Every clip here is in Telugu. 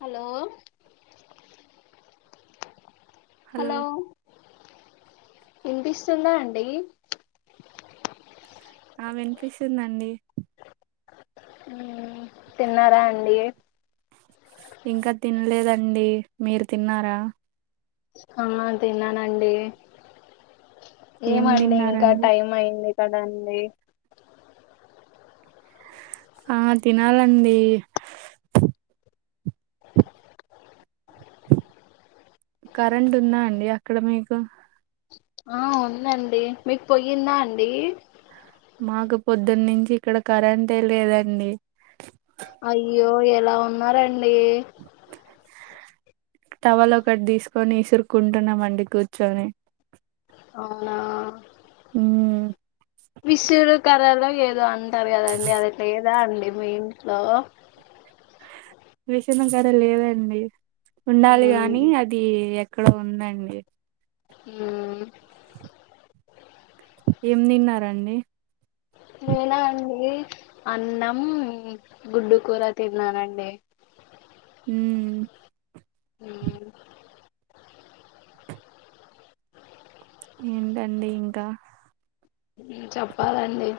హలో హలో ఇనిపిస్తుందా అండి ఆ వినిపిస్తుందండి ఆ తిన్నారా అండి ఇంకా తిన్లేదండి మీరు తిన్నారా ఆ తిన్నానండి ఏం ఏమండి ఇంకా తిన్నారండి టైం అయింది కాదండి ఆ తినాలండి కరెంట్ ఉందా అండి అక్కడ మీకు ఉదండి మీకు పొయిందా అండి మాకు పొద్దున్న నుంచి ఇక్కడ కరెంటే లేదండి అయ్యో ఎలా ఉన్నారండి టవల్ ఒకటి తీస్కొని ఇసురుకుంటున్నాం అండి కూర్చొని అవునా ఆ విసురు కరలో ఏదో అంటారు కదండి అది లేదా అండి మీ ఇంట్లో విస్ను కర్ర లేదండి ఉండాలి మ్మ్ గానీ అది ఎక్కడో ఉందండి హ ఏం తిన్నారండి నేనా అండి అన్నం గుడ్డు కూర తిన్నానండి ఉ హ ఏంటండి ఇంకా చెప్పాలండి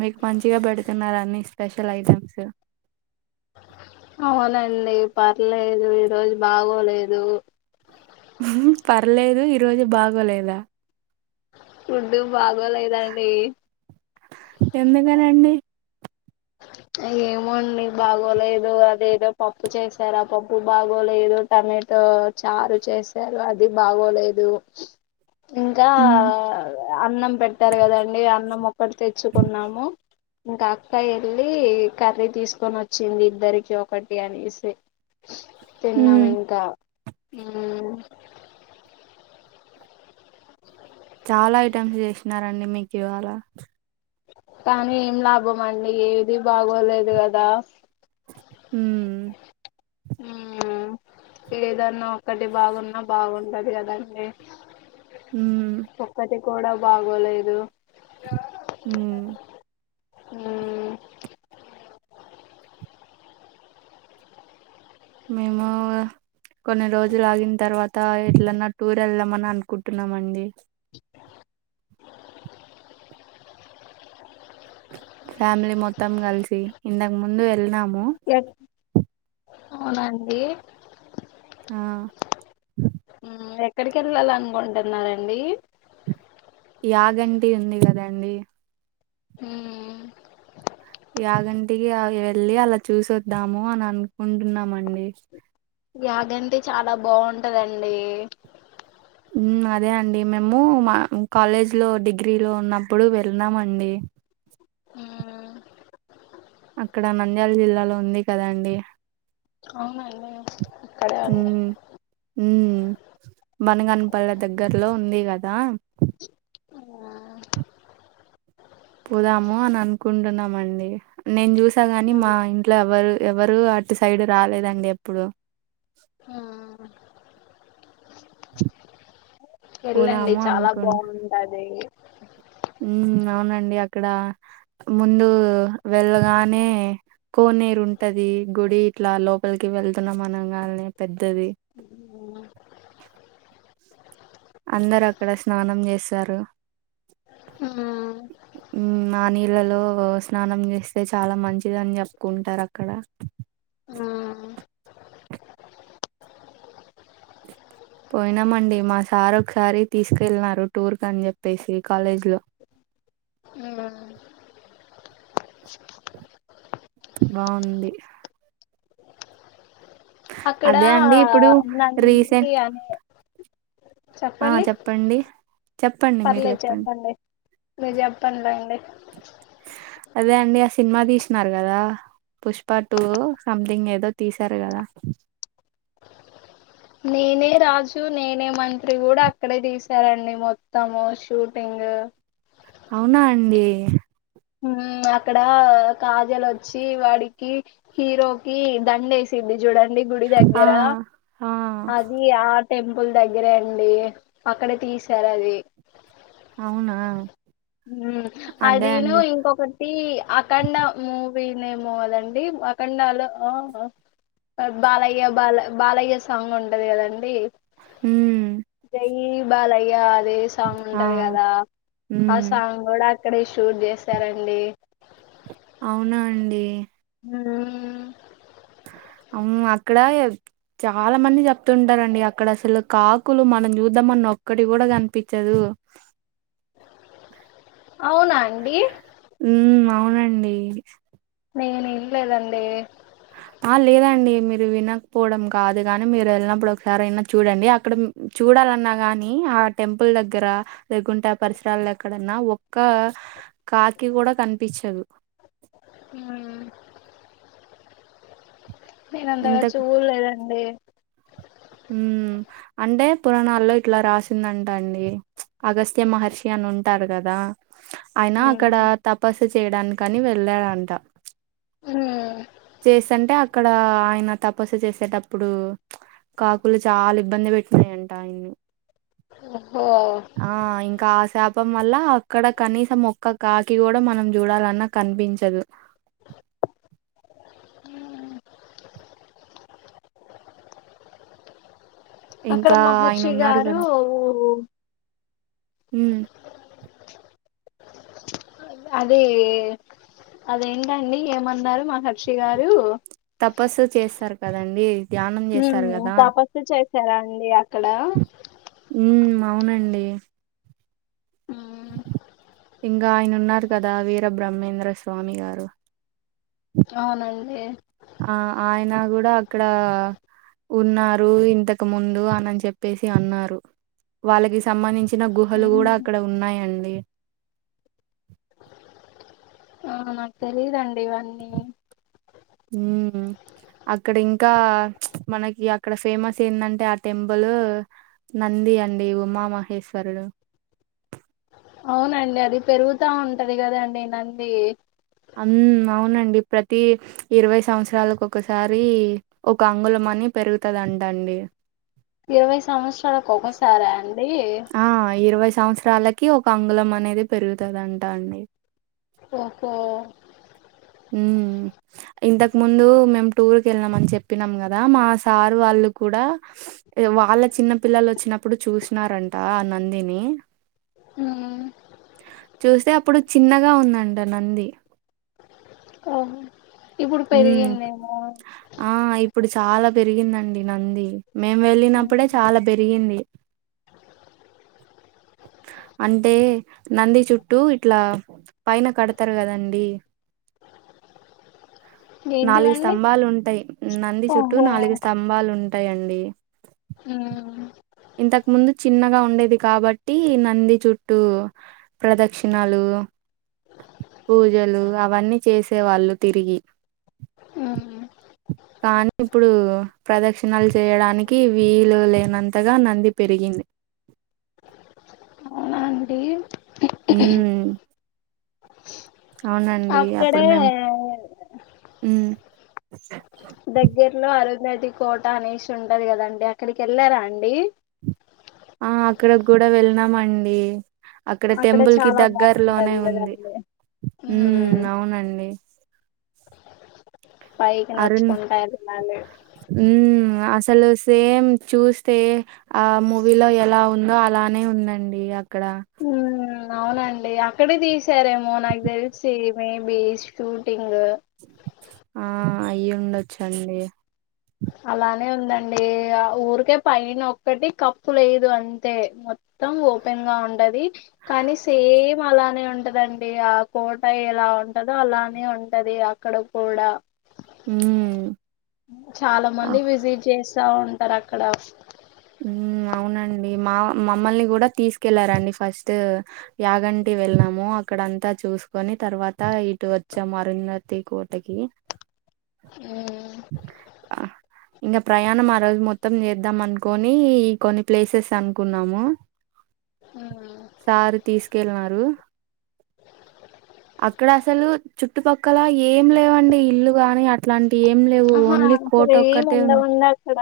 మీకు మంచిగా పెడుతున్నార అన్ని స్పెషల్ ఐటమ్స్ అవునండి పర్లేదు ఈ రోజు బాగోలేదు పర్లేదు ఈ రోజు బాగోలేదా ఫుడు బాగోలేదండి ఎందుకనండి ఏమోండి బాగోలే అదేదో పప్పు చేసారు ఆ పప్పు బాగోలేదు టమాటో చారు చేసారు అది బాగోలేదు ఇంకా హ్మ్ అన్నం పెట్టారు కదండి అన్నం ఒక్కటి తెచ్చుకున్నాము ఇంకా అక్కయ్ వెళ్లి కర్రీ తీసుకొని వచ్చింది ఇద్దరికీ ఒకటి అనేసి తిన్నాం హ్మ్. ఇంకా ఉమ్ చాలా ఐటమ్స్ చేసినారండి మీకు ఇవాళ కానీ ఏం లాభం అండి ఏది బాగోలేదు గదా ఉమ్ మ్మ్ [unintelligible] ఏదన్నా ఒక్కటి బాగున్నా బాగుంటది కదండి ఉమ్ ఒక్కటి కూడా బాగోలేదు ఉమ్ హు మేముో కొన్ని రోజులు ఆగిన తర్వాత ఎట్లన్నా టూర్ వెళ్దామని అనుకుంటున్నామండి ఫ్యామిలీ మొత్తం కలిసి ఇంతకు ముందు వెళ్ళినాము ఎక్ అవునాఅండి ఆ హు ఎక్కడికి వెళ్ళాల అనుకుంటున్నారండి యాగంటి ఉంది కదండి హామ్ యాగంటికి వెళ్ళి అలా చూసొద్దాము అని అనుకుంటున్నామండి యాగంటి చాలా బాగుంటదండి హు అదే అండి మేము మా కాలేజ్ లో డిగ్రీ లో ఉన్నప్పుడు వెళ్ళినామ్ అండి ఉమ్ అక్కడ నంద్యాల జిల్లాలో ఉంది కదా అండి అవునండి అక్కడే వుంది హు బనగనిపల్లె దగ్గర్లో ఉంది కదా అవునా పోదాము అని అనుకుంటున్నామండి నేను చూసా కానీ మా మ్మ్ ఇ ఇట్లా ఎవరు ఎవరు అటు సైడ్ రాలేదండి ఎప్పుడు ఆ వెళ్ళండి పోదాము చాలా బాగుంటది హు అవునండి అక్కడ ముందు వెళ్ళగానే కోనేరు ఉంటది గుడి ఇట్లా లోపలికి వెళ్తున్నాం అనం గానే పెద్దది అవున అందరు అక్కడ స్నానం చేస్తారు మ్మ్ హు ఆ నీర్ ల్లలో స్నానం చేస్తే చాలా మంచిది అని చెప్పుకుంటారు అక్కడ మ్మ్ పోయినామండి మా సార్ ఒకసారి తీసుకెళ్ళినారు టూర్ కని చెప్పేసి కాలేజ్ లో ఉ హు బాగుంది అక్కడా అదే అండి ఇప్పుడు నంది రీసెంట్ అనే ఆ చెప్పండి చెప్పండి చెప్పండి మీరు పర్లేదు చెప్పండి మీరు చెప్పండి అండి అదే అండి ఆ సినిమా తీసినారు కదా పుష్ప టు సంథింగ్ ఏదో తీసారు కదా నేనే రాజు నేనే మంత్రి కూడా అక్కడే తీశారండి మొత్తము షూటింగ్ అవునా అండి మ్మ్ అక్కడ కాజల్ వచ్చి వాడికి హీరోకి దండ ఏస్ సింది చూడండి గుడి ఆ దగ్గర ఆ అది అది ఆ టెంపుల్ దగ్గరే అండి అక్కడే తీసారు అది అవునా మ్మ్ అదే అదిను అండి ఇంకొక టీ అఖండ మూవీనేమో అదండి అఖండాలో బాలయ్య బాల బాలయ్య సాంగ్ ఉంటది కదండి మ్మ్ జై బాలయ్యా అదే సాంగ్ ఆ ఉంటది కదా ఆ ఉమ్ సాంగ్ కూడా అక్కడే షూట్ చేసారండి అవునా అండి మ్మ్ అమ్ అక్కడ చాలా మంది చెప్తుంటారండి అక్కడ అసలు కాకులు మనం చూద్దామన్న ఒక్కటి కూడా కనిపిచ్చదు అ అవునా అండి మ్మ్ అవునండి నేను ఇన్లేదండి ఆ లేదండి మీరు వినకపోవడం కాదు కానీ మీరు వెళ్ళినప్పుడు ఒకసారి అయినా చూడండి అక్కడ చూడాలన్నా గాని ఆ టెంపుల్ దగ్గర లేగుంటె ఆ పరిసరాల్లో ఎక్కడన్నా ఒక్క కాకి కూడా కనిపిచదు ఉ నేను అంతగా ఇంతకు చూడ్లేదండి మ్మ్ అంటే పురాణాల్లో ఇట్లా రాసిందంట అండి అగస్త్యమహర్షి అని ఉంటారు కదా ఆయన అక్కడ మ్మ్. తపస్సు చేయడానికని వెళ్ళడంట మ్మ్. చేస్తంటే అక్కడ ఆయన తపస్సు చేసేటప్పుడు కాకులు చాలా ఇబ్బంది పెట్టినాయంట ఆయన్ని ఓహో ఆ ఇంకా ఆ శాపం వల్ల అక్కడ కనీసం ఒక్క కాకి కూడా మనం చూడాలన్నా కనిపించదు అక్కడ ఇంకా ఆయన మహర్షి ఉన్నారు గారు కదా ఊ హ్మ్ అదీ అదేంటండి ఏమన్నారు మహర్షి గారు తపస్సు చేస్తారు కదండి ధ్యానం చేస్తారు మ్మ్ కదా తపస్సు చేసారా అండి అక్కడ మ్మ్ అవునండి ఆ ఇంకా ఆయన ఉన్నారు కదా వీర బ్రహ్మేంద్ర స్వామి గారు అవునండి ఆ ఆయన కూడా అక్కడా ఉన్నారు ఇంతకు ముందు అనని చెప్పేసి అన్నారు వాళ్ళకి సంబంధించిన గుహలు మ్మ్. కూడా అక్కడ ఉన్నాయండి ఆ నాకు తెలీదండి ఇవన్నీ ఉం అక్కడ ఇంకా చ్ మనకి అక్కడ ఫేమస్ ఎందంటే ఆ టెంపుల్ నంది అండి ఉమామహేశ్వరుడు అవునండి అది పెరుగుతా ఉంటది కదండి నంది ఆమ్ అవునండి ప్రతి ఇరవై సంవత్సరాలకు ఒకసారి ఒక అంగుళంమని పెరుగుతదంట అండి ఇరవై సంవత్సరాలకు ఒకసారా అండి ఆ ఇరవై సంవత్సరాలకి ఒక అంగులం అనేది పెరుగుతుంది అంటా అండి ఓహో ఉం ఇంతకు ముందు మేము టూర్ కి వెళ్ళాం అని చెప్పినాం కదా మా సారు వాళ్ళు కూడా ఇగ వాళ్ళ చిన్న పిల్లలు వచ్చినప్పుడు చూసినారంట ఆ నందిని ఉం చూస్తే అప్పుడు చిన్నగా ఉందంట నంది ఆహా ఇప్పుడు ఉమ్ పెరిగిందేమో ఆ ఇప్పుడు చాలా పెరిగిందండి నంది మేము వెళ్ళినప్పుడే ఉమ్. చాలా పెరిగింది అంటే నంది చుట్టూ ఇట్లా పైన కడతారు కదండి నాలుగు ఏంటివండి స్తంభాలు ఉంటాయి నంది చుట్టూ ఓహో నాలుగు స్తంభాలు ఉంటాయండి ఉం ఇంతకు ముందు చిన్నగా ఉండేది కాబట్టి నంది చు టు ప్రదక్షిణాలు పూజలు అవన్నీ చేసే వాళ్ళు తిరిగి ఉమ్ కానీ ఇప్పుడు ప్రదక్షిణలు చేయడానికి వీలు లేనంతగా నంది పెరిగింది అవునా అండి ఉం అక్కడే అప్పుడు మేము ఉమ్ దగ్గర్లో అరుంధతి కోట అనేష్ ఉంటది కదండి అక్కడికి వెళ్ళారా అండి ఆ అక్కడకి కూడా వెళ్ళనమండి అక్కడ టెంపుల్ కి చాలా దగ్గర లోనే బాగుంటది ఉంది కదండి ఉమ్ ఉం అవునండి పైకి నడుచ్చుకుంట వెళ్ళాలి ఉం అసలు సేమ్ చూస్తే ఆ మూవీలో ఎలా ఉందో అలానే ఉందండి అక్కడ ఉమ్ అవునండి అక్కడే తీసారేమో నాకు తెలిసి మేబీ షూటింగ్ ఆ అయి ఉండొచ్చండి అలానే ఉందండి ఆ ఊరికే పైన ఒక్కటి కప్పు లేదు అంతే మోత్ మొత్తం ఓపెన్ గా ఉండది కానీ సేమ్ అలానే ఉంటదండి ఆ కోట ఎలా ఉంటదో అలానే ఉంటది అక్కడ కూడా ఉం చాలా మంది విజిట్ చేస్తా ఉంటారు అక్కడ అవునండి మా మమ్మల్ని కూడా తీసుకెళ్లారండి ఫస్ట్ యాగంటి వెళ్ళము అక్కడంతా చూసుకొని తర్వాత ఇటు వచ్చాము అరుంధతి కోటకి ఆ ఆ ఇంకా ప్రయాణం ఆ రోజు మొత్తం చేద్దాం అనుకోని ఈ కొన్ని ప్లేసెస్ అనుకున్నాము ఉమ్ సారు తీసుకెల్లిన్నారు అక్కడ అసలు చుట్టుపక్కల ఏం లేవండి ఇల్లు గాని అట్లాంటి ఏం లేవు ఓన్లీ కోట ఒక్కటే ఉన్నా ఇంగ అక్కడ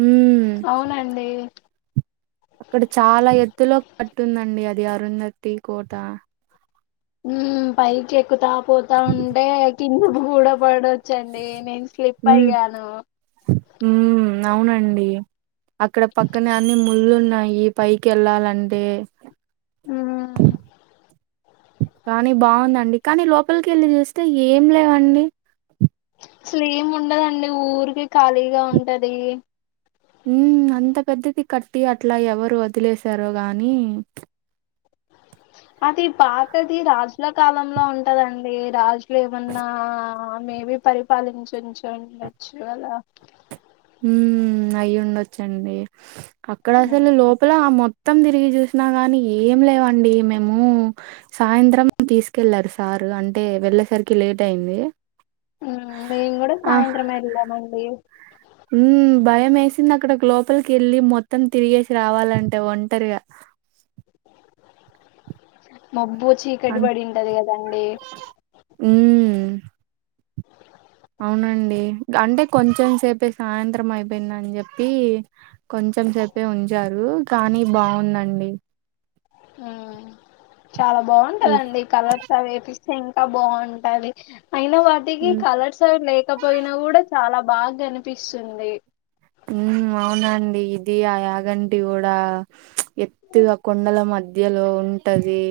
మ్ అవునండి ఇక్కడ చాలా ఎత్తులో కట్టుందండి అది అరుంధతి కోట ఊమ్ పైకి ఎక్కుతా పోతా ఉంటే కిందపు కూడ పడోచ్చండి నేను స్లిప్ ఉమ్ అయ్యాను ఉమ్ అవునండి అక్కడ పక్కనే అన్ని ముళ్ళు ఉన్నాయి పైకి వెళ్ళాలంటే ఆ కానీ బాగుందండి కానీ లోపలికి వెళ్ళి చూస్తే ఏం లేవండి అసలు ఏం ఉండదండి ఊరికే ఖాళీగా ఉంటది ఉ అంత పెద్దది కట్టి అట్లా ఎవరు వదిలేసారో గాని అది పాతది రాజుల కాలంలో ఉంటదండి రాజు లు ఏమన్నా మేబి పరిపాలించిచూ ఉండచ్చు కదా ఉ అయి ఉండొచ్చండి అక్కడ మ్మ్ అసలు లోపల ఆ మొత్తం తిరిగి చూసినా గాని ఏం లేవండి మేము సాయంత్రం తీసుకెళ్లారు సారు అంటే వెళ్ళేసరికి లేట్ అయింది మ్ మేము కూడా సాయంత్రం వెళ్ళమండి ఉ భయం వేసింది అక్కడ లోపలికి వెళ్ళి మొత్తం తిరిగేసి రావాలంటే ఒంటరిగా మబ్బు చీకటి పడింటది కదండి ఉమ్ అవునండి అంటే కొంచెం సేపే సాయంత్రం అయిపోయిందని చెప్పి కొంచెం సేపే ఉంచారు కానీ బాగుందండి చాలా ఈ బాగుంటందండి కలర్ అవి వేపిస్తే ఇంకా బాగుంటది అయిన వాటికి ఉమ్ కలర్స్ అవి లేకపోయినా కూడా చాలా బాగా అనిపిస్తుంది ఉమ్ అవునండి ఇది ఆ యాగంటి కూడా ఎత్తుగా కొండల మ ద్యలో ఉంటది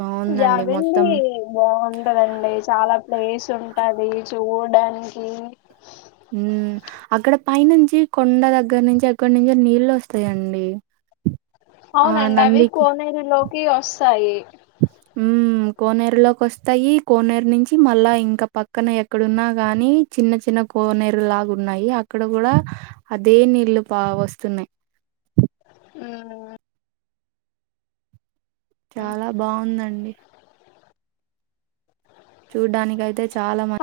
బాగుందండి మొత్తం జాబెండి బాగుంటదండి చాలా ప్లేస్ ఉంటది చూడ్డనికి హ అక్కడ పైనుంచి కొండ దగ్గర నుంచి ఎక్కడి నుంచో నీళ్ళు వస్తాయండి ఆ అవునండి అవి నందికి కోనేరులోకి వస్తాయి ఊ కోనేరులోకి వస్తాయి కోనేరు నుంచి మళ్ళా ఇంక పక్కనే ఇక్కడున్నా గాని చిన్న చిన్న కోనేరు లాగా ఉన్నాయి అక్కడ గుడా అదే నీళ్లు బావొస్తున్నాయ్ హ్మ్ చాలా బాగుందండి చూడ్డానికి అయితే చాలా